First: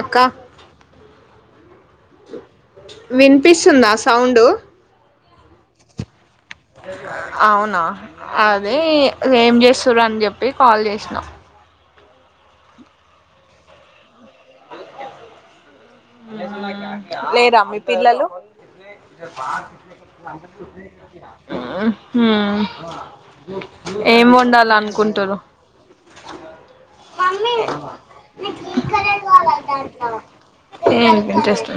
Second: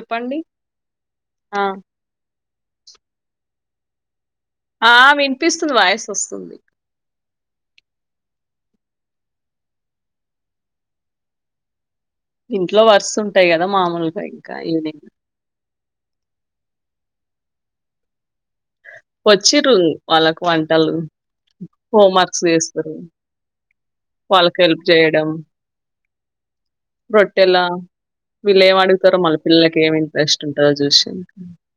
అక్క ఆ వినిపిస్తుందా సౌండ్ ఆ వినిపిస్తుంది వాయస్ వస్తుంది అవునా అది ఏం చేస్తుారు అని చెప్పి కాల్ చేసినాం ఇంట్లో వరుస ఉంటాయి కదా మామూలుగా ఇంకా ఈవినింగ్ లేరామ్ మీ పిల్లలు అ వచ్చిర్రు వాళ్ళకు వంటలు హోమ్ వర్క్స్ చేస్తారు ఏం వాళ్ళకి వండాల హెల్ప్ చేయడం అనుకుంటారు మమ్మీ రొట్టెలా మీ వీళ్ళు ఏం అడుగుతారో కేదు మళ్ళ పిల్లలకి ఏమి అలాట్న్నా ఇంట్రెస్ట్ ఉంటందో ఏ చూసి ఇంట్రెస్ట్ ఉ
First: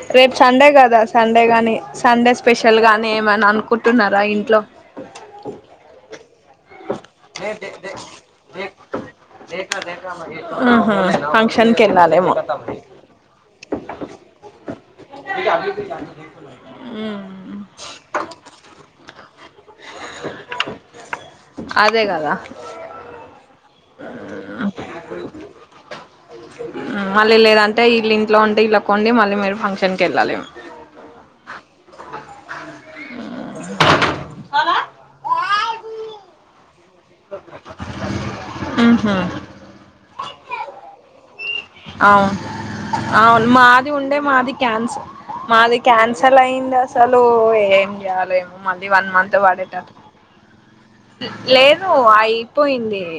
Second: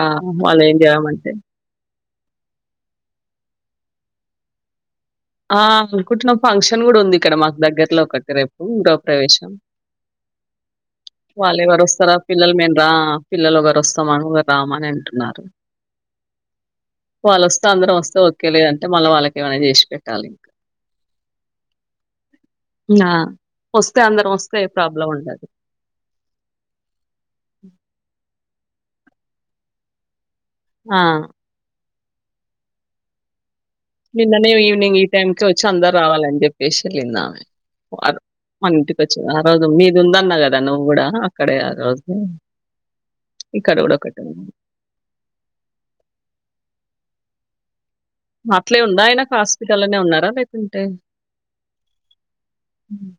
ఆ రేపు వాళ్ళు సండే ఏం కదా చేయమంటే సండే గాని సండే స్పెషల్ గాని ఏమని అనుకు కుట్ున్నారా ఇంట్లో ఆ అనుకుంటున్నాం ఫంక్షన్ కూడా ఉంది ఇక్కడ మాకు దగ్గర్లో ఒకటి రేపు గృహప్రవేశం ఆ ఫంక్షన్ కెళ్ళాలే మ ఆ పిల్లలు ఒకరు వస్తామని ఒక రామని అంటున్నారు వాళ్ళు హ్మ్ వస్తే అందరం వస్తే ఓకే లేదంటే మళ్ళీ వాళ్ళకి ఏమైనా చేసి పెట్ నా మళ్ళ ఇల్ లేద అంటే ఇలింత ంటే ఇలా కొండి మళ్ళీ మీరు ఫంక్షన్కి వెళ్ళాలిము ఆ నిన్ననే ఈవినింగ్ ఈ టైం క వచ్చి అందరు రావాలని చెప్పి స్పెషల్ందామే మన ఇంటికి వచ్చి ఆ రోజు మీది ఉందన్నా కదా నువ్వు కూడా అోజ అవును అవును మాది ఉండే మాది క్యాన్సల్ మాది క్యాన్సల్ అయింది అసలు ఏం చేయలో ఏమో అట్లే మళ్ళీ ఉందా? వన్ ఆయనకు మంత్ పడేటారు హాస్పిటల్‌లోనే ఉన్నారా? లేకుంటే లేదు అయిపోయింది హ్మ్.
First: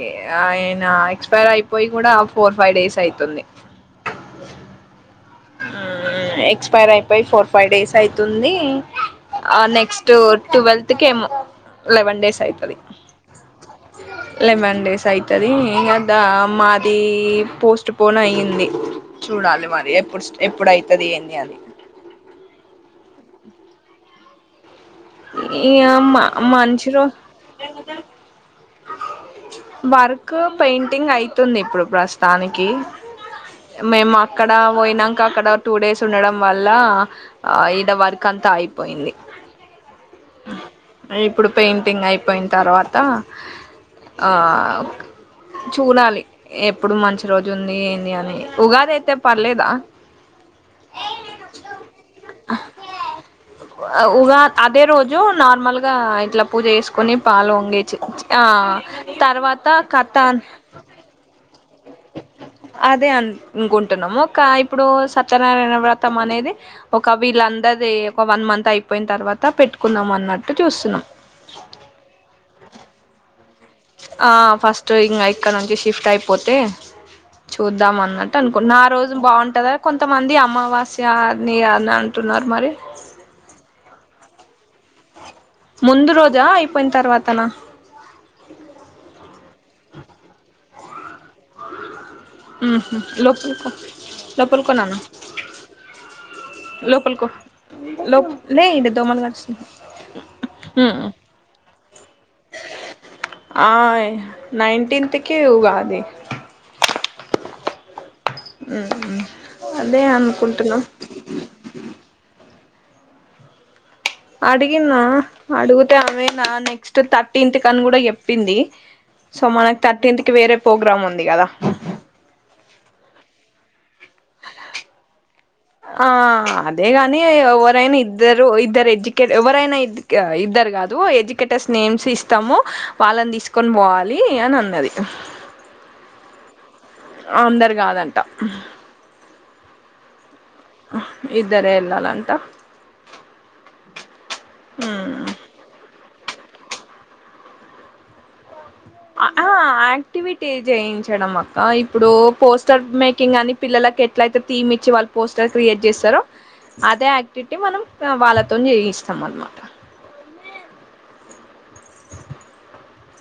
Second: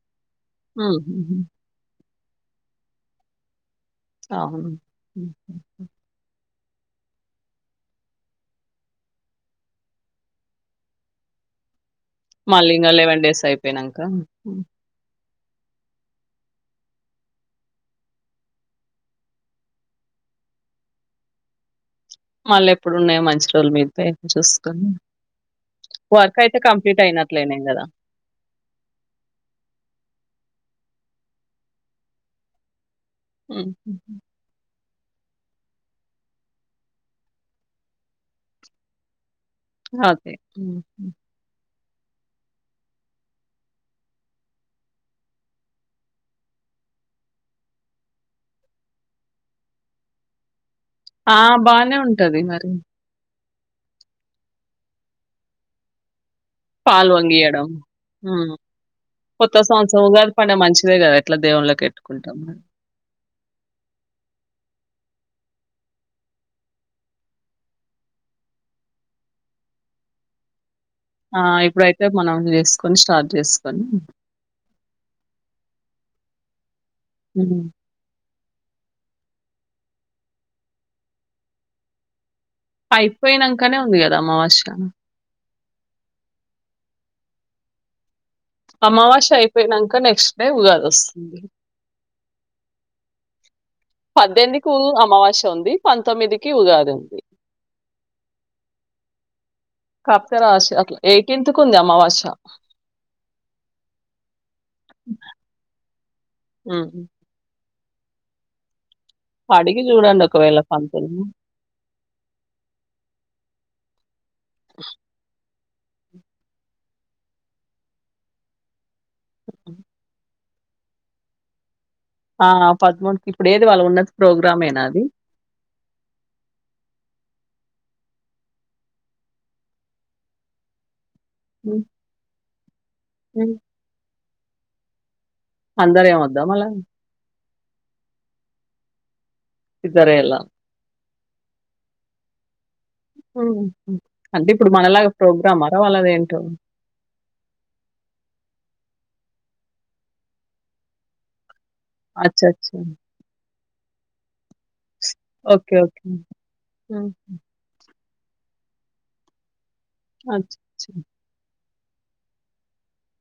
ఆయన హుహుహు. ఎక్స్పైర్ అయిపోయి కూడా ఫోర్ ఫైవ్ డేస్ అవుతుంది అ ఎక్స్పైర్ అయిపోయి ఫోర్ ఫైవ్ డేస్ అయితుంది ఆ నెక్స్ట్ ట్వల్త్ కేమో లెవెన్ డేస్ మళ్ళీ అయితది ఇంగ డేస్ అయిపోయినంక హ్మ్. లెవెన్ డేస్ అయ్ తదీ గదా మాదీ పోస్ట్ పోన్ అయ్యింది చూడాలి మరి ఎప్పుడు స్ట ఎప్పుడైతది ఏంది అది మళ్ళెప్పుడున్నాయో మంచి రోజుల మీ పైన చూసుకొని ఇ అ మ వర్క్ అయితే మంచి కంప్లీట్ రో అయినట్లేనే గదా! వర్క్ పెయింటింగ్ అయితుంది ఇప్పుడు ప్రస్తానికి మేము హుహుహు. అక్కడ వొయిన కా అక్కడ టూ డేస్ ఉండడం వల్లా ఆ ఈడ వర్క్ అంతా అయిపోయింది అదే టింగ్ అయిపోయిన తర్వాత ఆ ఒక్ చూడాలి ఎప్పుడు మంచి రోజు ఉందీ ఏంది అని ఉగాది అయితే పర్లేదా ఆ బానే ఉంటది మరి ఉగా అదే రోజు నార్మల్ గా ఇట్ల పూజ జేసుకొని పాలు వొంగిచ్చి చి ఆ హ్మ్. కొత్త తర్వాత కథ దేవుల్లక్ ఎట్టుకుంటాం అదే అన్ అనుకుంటున్నము కా ఇప్పుడు సత్యనారాయణ వ్రతం అనేది ఒక వీళ్ళందరిది ఒక వన్ మంత్ అయిపోయిన తర్వా త పెట్టుకుందాం అన్నట్టు చూస్తున్నాం ఆ ఇప్పుడైతే మనం చేసుకొని స్టార్ట్ జేస్ ఆ ఫస్ట్ ఇంగ ఇక్క నుంచి షిఫ్ట్ అయిపోతే హ్మ్. చూద్దాం అన్న టనుకున్నా ఆ రోజుల్ బాగుంటదా కొంతమంది అమావాస్య అని అనంటున్నారు ఐపోయినంకనే ఉంది గద అమావాస్య ముందు రోజా అయిపోయిన్ తర్వాతనా అమావాస్య అయిపోయినంక నెక్స్ట్ డే ఉగాది ఒస్సుంది ఉహు పద్దెందికూ లోపలికో నాన్న అమావాస్య ఉంది పంతొమ్మిదికి ఉగాది ఉంది లోపలికో లో కరుస్తున్నాయి కప్తరాశ్య అట్ల ఉమ్, ఎయిటీన్త్ కు ఉంది అమావాస్య ఆయ్ నైన్టీన్త్ కి ఉగాది హ్మ్. అడిగి అదే జూడండి ఒకవేళ అనుకుంటున్నా పంతుల్ని అడిగినా అడుగుతే అమె నా నెక్స్ట్ థర్టీన్త్ కని గూడా ఎప్పింది సో మనక్ థర్టీన్త్ కి వేరే పోగ్రామ్ ఉంది గదా ఆ పద్మూడుకి ఇప్పుడు ఏది వాళ్ళు ఉన్న ప్రోగ్రామేనా అది అదే గానీ ఎవరైనా ఇద్దరు ఇద్దరు ఎడ్యుకేట్ ఎవరైనా ఇద్ గా ఇద్దరు రిగాదు ఎడ్యుకేటర్స్ హ్మ్. నేమ్స్ ఇస్తాము వాళ్ళన్ హ్మ్. తీసుకొని బోవాలి అని అన్నది అందరు ఏమొద్దా మళ ఆ అందరు గాదంట ఇద్దరే ఎలా ఇద్దరే ఎల్లాలంట అంటే ఇప్పుడు మనలాగా ఉమ్ ప్రోగ్రామా రా వాలది టు అ ఆ యాక్టివిటీ చేయించడం అక్క ఇప్పుడూ అచ్చచ్చా! పోస్టర్ మేకింగ్ అని పిల్లలకి ఎట్లైతే థీమ్ ఇచ్చి వాళ్ళు పోస్టర్ ఓకే. Create okay. చేస్తారో అదే హ్మ్. యాక్టివిటీ మనం వాళ్ళతోన్ చేయిస్తాం అన్మాట అచ్చ చ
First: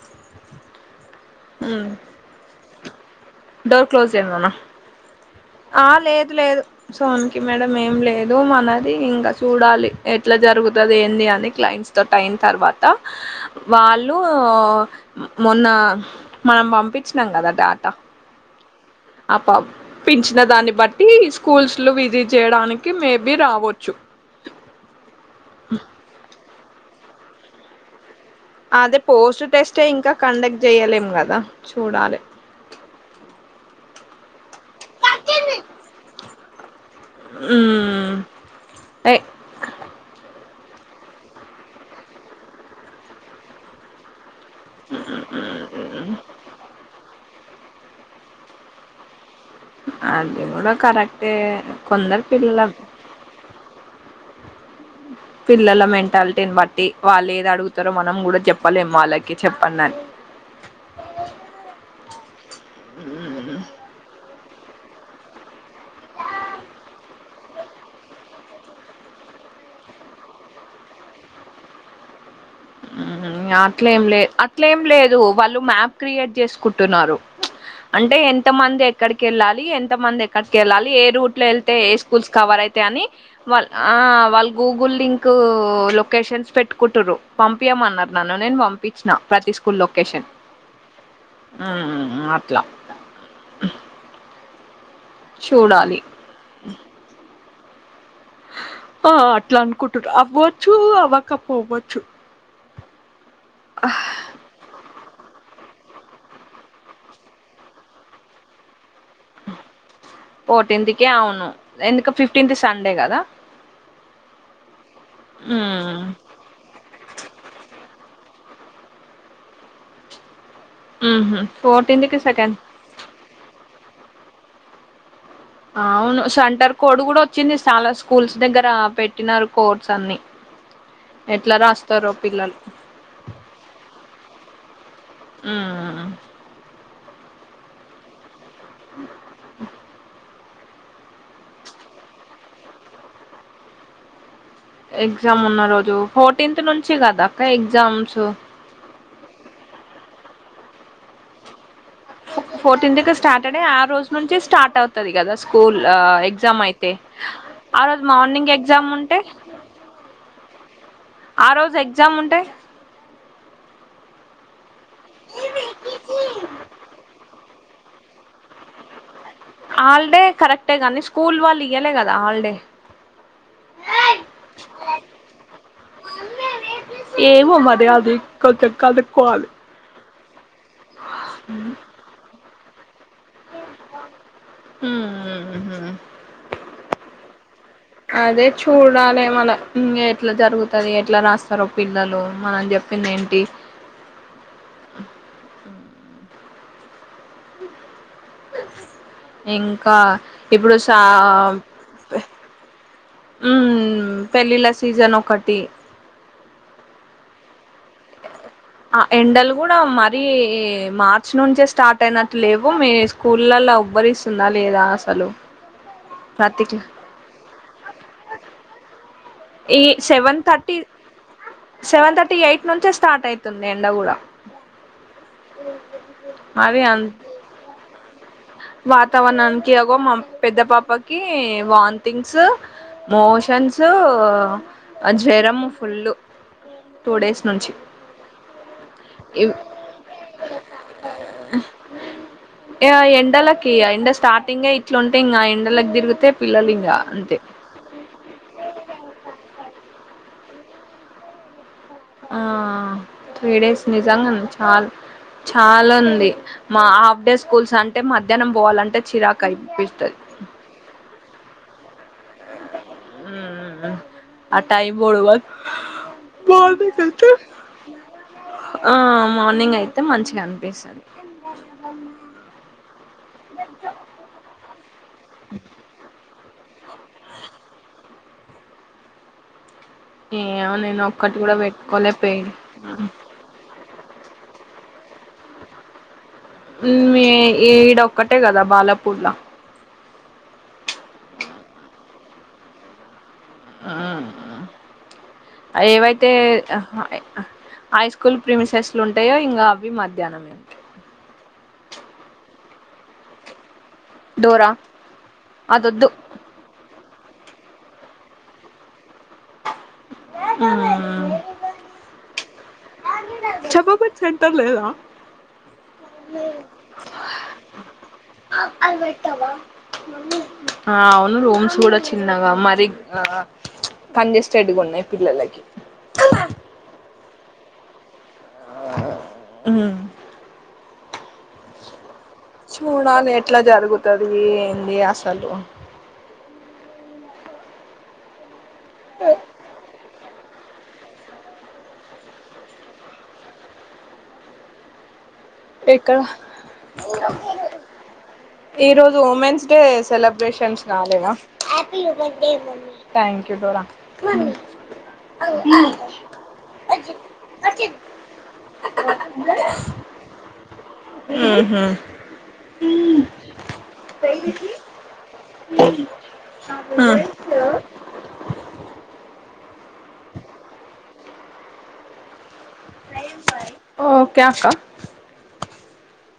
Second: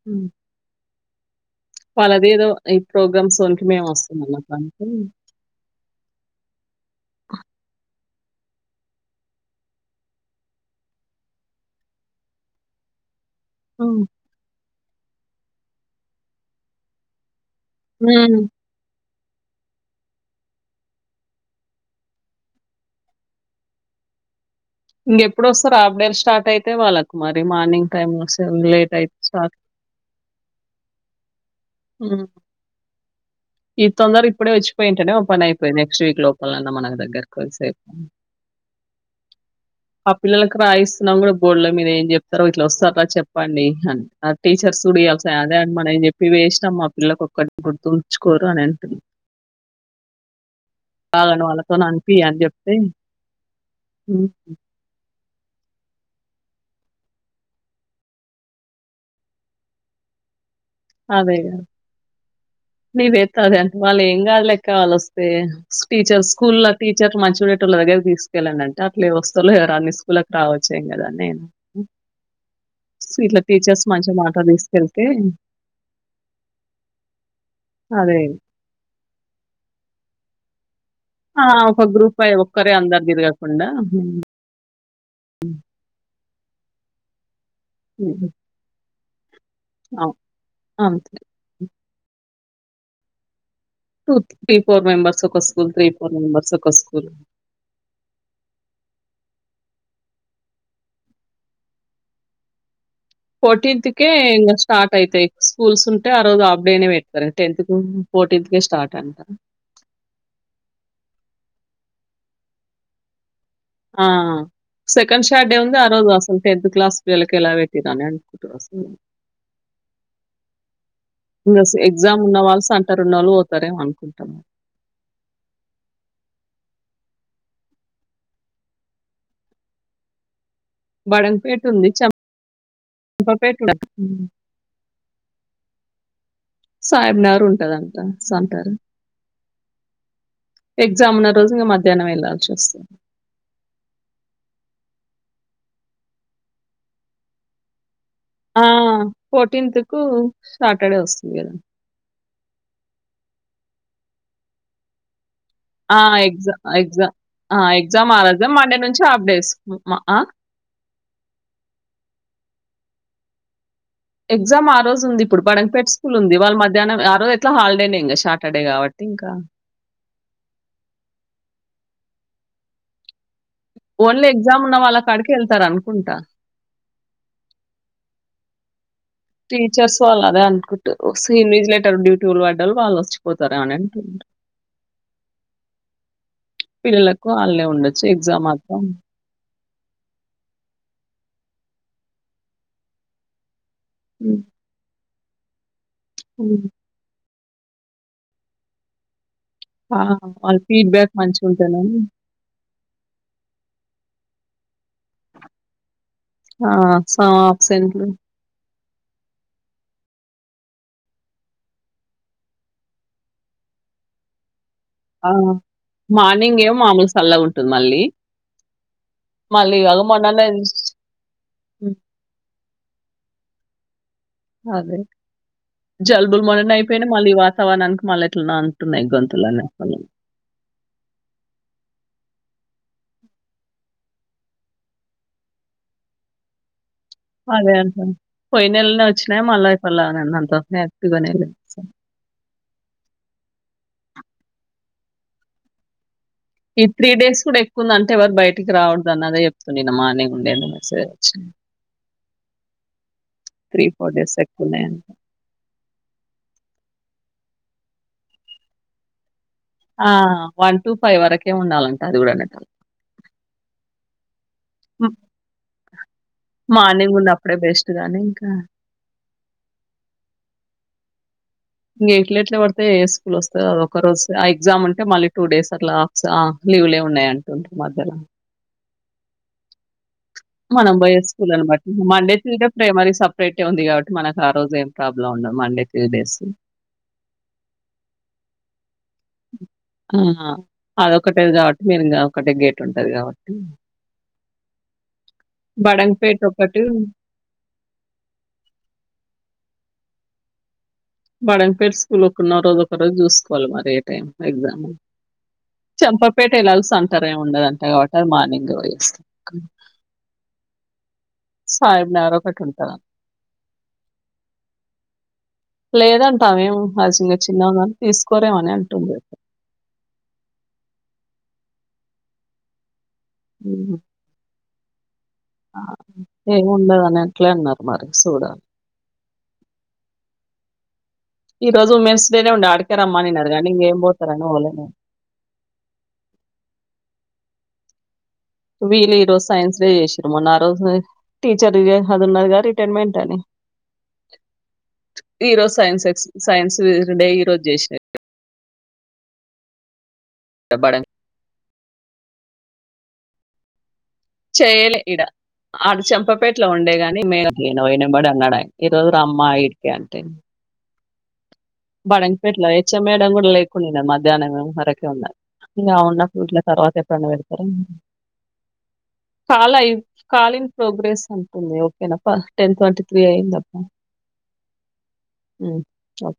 హ్మ్ వాళ్ళద ఏదో ఈ ప్రోగ్రామ్స్నికి మేము డోర్ క్లోజ్ వస్తుందన్న చేయమనా పనికి ఆ లేదు లేదు సోన్నికి మేడం ఏం లేదు ఇమనది ఇంకా చూడాలి ఎట్లా జరుగుతుంది ఏంది అని క్లైంట్స్ తో టైం తర్వాత హ్మ్. వాళ్ళు మొన్న మనం పంపించినాం కదా డాటా హ్మ్ ఆ ప పించిన దాన్ని బట్టి స్కూల్స్లు విధి చేయడానికి మేబి రావచ్చు ఇంక ఎప్పుడు వస్తారు హార్డ్ డేస్ స్టార్ట్ అయితే వాళ్ళకు మరి మార్నింగ్ టైమ్ వస్త అదే పోస్ట్ టెస్టే ఇంకా కండక్ట్ చేయలేం కదా చూడాలి తొంద్దర పెట్టుడే వచ్చియింట ఓపె అయి నెస్ట్ వీక్ లో పెన్ అన్నా మనది ఇంకా కోంతసేపు మ్మ్ ఏ అ పిల్లలకు రాయిస్తున్నాం కూడా బోల్లో మీరు ఏం చెప్తారో ఇట్లా వస్తారా చెప్పండి అని టీచర్స్ చ కూడాయల్స అదే అం మన అని చెప్పి వేసినా మా పిల్లలకు ఒక్కటి గుర్తుకి స్కీరూ నినే పిడి అది కూడా కరెక్టే కాగని వాళ్ళతో అనిపి కొందరు అని పిల్లల చెప్తే హ్మ్ హ్మ్ పిల్లల మెంటాలిటీని బట్టి వాళ్ళు ఏది అడుగుతారో మనం కూడా చెప్పలేం వాళ్ళకి చెప్పడిని అదే నేను ఎత్త అది [unintelligible] వాళ్ళ ఏంకాదులే కాల్ వస్తే టీచర్ స్కూల్ ఆ టీచర్ మంచిు పెట్టాలా దగ్గర తీసుకెళ్ళండింటే అట్లా ఏవ వస్తాో అన్ని స్కూల్కి రావచ్చేం కదా నేను ఇట్లా టీచర్స్ అట్లేం మంచి లే మాట అట్లేం తీసుకెళ్తే లేదు వాళ్ళు మ్యాప్ క్రియేట్ చేసుకుంటున్నారు అంటే అదే ఎంత మంది ఎక్కడికి వెళ్ళాలి ఎంత మంది ఎక్కడికి వెళ్ళాలి ఏ రూట్ లో వెళ్తే ఒక ఏ గ్రూప్ స్కూల్స్ అయి కవర్ ఒక్కరే అందరు అని తిరగకుండా వాళ్ళు గగుల్ లిం లొకేషన్స్ పెట్టుకుంటు్ర పంపించమన్నారు నన్ను నేను పంపించిన ప్రతి స్కూల్ లొకేషన్ అంతే అట్లా టూ త్రీ ఫోర్ మెంబర్స్ ఒక స్కూల్ త్రీ చూడాలి ఫోర్ మెంబర్స్ ఒక స్కూల్ ఆ అట్లా అనుకుంటారు అవ్వచ్చు అవ్వకపో అవ్వచ్చు ఫర్టీన్తుకే ఇంగా స్టార్ట్ అయితే స్కూల్స్ ఉంటే ఆ రోజు ఆప్డేనే పెడతారు టెన్త్ కు ఫోర్టీన్త్ కే స్టార్ట్ అంట ఫోర్టీన్త్కే అవును ఎందుక ఫిఫ్టీన్త్ సండే కదా ఆ సెకండ్ షాట్డే ఉంది ఆ మ్మ్ రోజు అసలు టెన్త్ క్లాస్ వెళ్ళకి ఎలా పెట్రానుండి మ్మ్ [unintelligible] ఫోర్టీన్త్ కి ఎగ్జామ్ సెకండ్ ఉన్నవాళ్లు సెంటర్ ఉన్నళ్ళు పోతారే అ కుంటాము అవును సంటర్ కోడ్ కూడా వచ్చింది చాలా స్కూల్స్ దగ్గర పెట్టినారు కోడ్స్ అన్ని ఎట్లా బడంగపేట్ ఉంది చం రాస్తారో పిల్లలు చంపపేట ఉండే మ్మ్ సాబ్నర్ ఉంటదంట సంటారు ఎగ్జామ్ ఉన్న రోజు ఇ మధ్యాహ్నం వెళ్లాల్సి వస్తుంది ఎగ్జామ్ ఉన్న రోజు ఫోర్టీన్త్ నుంచి కదా అక్క ఎగ్జామ్స్ ఆ ఫోర్టీన్త్ కు సాటర్డే వస్తుంది కదా ఫోర్టీన్ కీ సాటర్డే ఆ రోజు నుంచి స్టార్ట్ అవుతుది కదా స్కూల్ ఆ ఎగ్జా ఎగ్జామ్ అయితే ఎగ్జామ్ ఆ రోజు ఎగ్జామ్ ఆరోజే మార్నింగ్ మండే ఎగ్జామ్ నుంచి ఉంటే హాఫ్ డేస్ అ ఆ రోజు ఎగ్జామ్ ఉంటే ఎగ్జామ్ ఆరోజు ఉంది ఇప్పుడు పడాక్ పేట్ స్కూల్ ఉంది వాళ్ళ మధ్యాహ్నం ఆ రోజుట్లా హాలిడేనే ఇక సాటర్డే కాబట్టి హాలిడే కరెక్టే కానీ స్కూల్ వాళ్ళు ఇయ్యలే కదా హాలిడే ఓన్లీ ఎగ్జామ్ ఉన్న వాళ్ళక్కక్కడికి వెళ్తారు అనుకుంటా ఏమో మరి అవి కొంచెం కల్ టీచర్స్ వాళ్ళు అదే అనుకుంటారు ఇన్విజిలేటర్ డ్యూటీ వాళ పడ్డ వాళ వాళ్ళు వచ్చు పోతారా అనే అంటుర్రు ఉమ్ పిల్లలకు వాళ్ళనే ఉండొచ్చు ఎగ్జామ్ మాత్రం ఇంగా ఎట్లా జరుగుతుది ఎట్లా రాస్తారో పిల్లలు మనం చెప్పింది ఏంటి ఉ ఉ అ ఇంకా ఆ! వాళ్ళ ఇప్పుడు సా ఫీడ్‌బ్యాక్ మంచిగుంటేనని ఉ పెళ్ళిళ్ళ సీజన్ ఒకటి ఆ సగం ఆబ్సెంట్ లు ఆ ఎండలు కూడా మరీ మార్చి నుంచే స్టార్ట్ అయినట్టు లేవు మీ స్కూల్లో లా ఉబ్బరిస్తుందా లేదా అసలు ఆ! మార్నింగ్ ప్రతి ఏమో మామూలు సల్ల ఉంటుంది మళ్ళీ మళ్ళీ ఈ ఇగ సెవెన్ మొన్ననే థర్టీ హ్మ్. సెవెన్ థర్టీ ఎయిట్ నుంచే స్టార్ట్ అవుతుంది ఎండ కూడా అదే జల్బులు మొనన్నే మరి అయిపోయినా అంత మళ్ళీ ఈ వాతావరణానికి మళ్ళీ ఎట్లానో అంటున్నాయి గొంతులు అన్ని వాతావరణానికి అగో మళ్లీ మా పెద్ద పాపకి వామ్తింగ్స్ మోషన్స్ జ్వరం ఫుల్లు అది అంటున్న పోయిన నెలనే వచ్చినాయి మల్ల ఫుల్ అంత యాక్టివ్గానే ఆ ఎండలకి ఎండ స్టార్టింగ్ ఇట్లాంటే ఇంకా ఎండకి తిరిగితే పిల్లలు ఈ ఇంకా త్రీ అంతే డేస్ కూడా ఎక్కుఉంది అంటే ఎవరు బయటికి రావద్దు అదే చెప్ నిన్న మార్నింగ్ ఉండే ఏందో మసేజ్ వచ్ ఆ త్రీ డేస్ నిజంగా డేస్ నే చాల్ ఎక్కువున్నాయని. చాలా ఉంది మా హాఫ్ డే స్కూల్స్ అంటే మధ్యాహ్నం పోవాలంటే చిరాకు ఆ అయిపిస్తుంది వన్ టూ ఫైవ్ వరకే ఉండాలంట అది కూడా అనక ఉ ఆ టైమ్ బోర్డు వక్ మార్నింగ్ అయితే ఉన్నప్పుడే బెస్ట్ గానీ ఇంకా ఆ మార్నింగ్ అయితే మంచిగా అనిపిస్తుంది ఇంక ఎట్ల ఎట్లా పడితే ఏ స్కూల్ వస్తుంది అది ఒక రోజు ఆ ఎగ్జామ్ ఉంటే మళ్ళీ టూ డేస్ అట్లా సా లీవులే ఉన్నాయి అంటున్నారు మద్యలో ఏమో మనం నేను పోయే ఒక్కటి స్కూల్ కూడా అని బట్టి పెట్టుకోలే మండే పేరు తి ప్రైమరీ సపరేట్ ఉంది కాబట్టి మనకు ఆ రోజు ఏం ప్రాబ్లమ్ ఉండదు మండే ట్యూస్డే డేస్ ఉ ఈ ఈడ ఒక్కటే కదా బాలపూర్ లో ఆ అదొకటేది కాబట్టి మీరు ఇంకా ఒకటే గేట్ ఉంటాది కాబట్టి ఆ ఏవైతే బడంగపేట్ ఒకటి ఆహా హ హై స్కూల్ ప్రిమి సెస్లు ఉంటాయో ఇంకా అవి మధ్యాహ్నమే బడం పెట్ స్కూల్ ఒన్న రోజు ఒక రోజు చూసుకోవాలి మరి కె డోరా ఎగ్జా అదొద్దు చంపపేట వెళ్లాల్సి అంన్ ఇర ఏమి ఉండదంటే కాబట్టి అ మార్నింగ్ పోయి వస్తా ఉ సాయి నగర్ ఒకటి ఉంటది అంతే చప్ప పేట సెంటర్ లేదా లేదంటా ఆమె ఏమో ఆజంగా చిన్న కాని తీసుకోరేమని అంటుండు ఆ ఉ రూమ్స్ కూడా చిన్నగా మరి హ్మ్. కనిచేస్ట్డ్గు ఉన్నాయి పిల్లలకి ఆ అట్ల ఏమి ఉండదుని అట్లే అన్నారు మరి సుడాలి ఉ ఈ రోజు మెస్ ఇంట్లనే ఉండ ఆడికే చూడాలి రమ్మనీ అన్నారు ఎట్లా కానీ ఇంకేం జరుగుతది పోతారని పోలే ఏంది అసలు వీళ్ళ ఈ రోజు సైన్స్ డే చేసిరు తరుమన్న రోజు టీచర్ అది ఉన్నదిగా రిటైర్మెంట్ అని [inaudible] ఈ రోజు సైన్స్ ఎక్ ఎక్కడ సైన్స్ డే ఈ రోజు చేసారు ఈ రోజు ఉమెన్స్ డే సెలబ్రేషన్స్ బడం కాలేదా థ్యాంక్ యూ డోరా చేయలే ఇడా ఆడ చెంపపేటలో ఉండేగాని మేన ఈయన పోయిన ఎమ్మడే అన్నాడాయానా ఈ రోజు అమ్మా ఇడికే అంటే బడంపేట్లో హెచ్ఎం మేడమ్ కూడా లేకుండే మధ్యాహ్నం వరకే ఉన్నా ఇంకా ఉన్నప్పుడు యిట్ల తర్వాత ఎప్పుడైనా పెడతారేమో చాలా అయి కాలిన్ ప్రోగ్రెస్ అంటుంది ఓకేనా ప్ర టెన్ ట్వంటీ త్రీ అయింది అబ్బా ఓకే అక్క ఓకే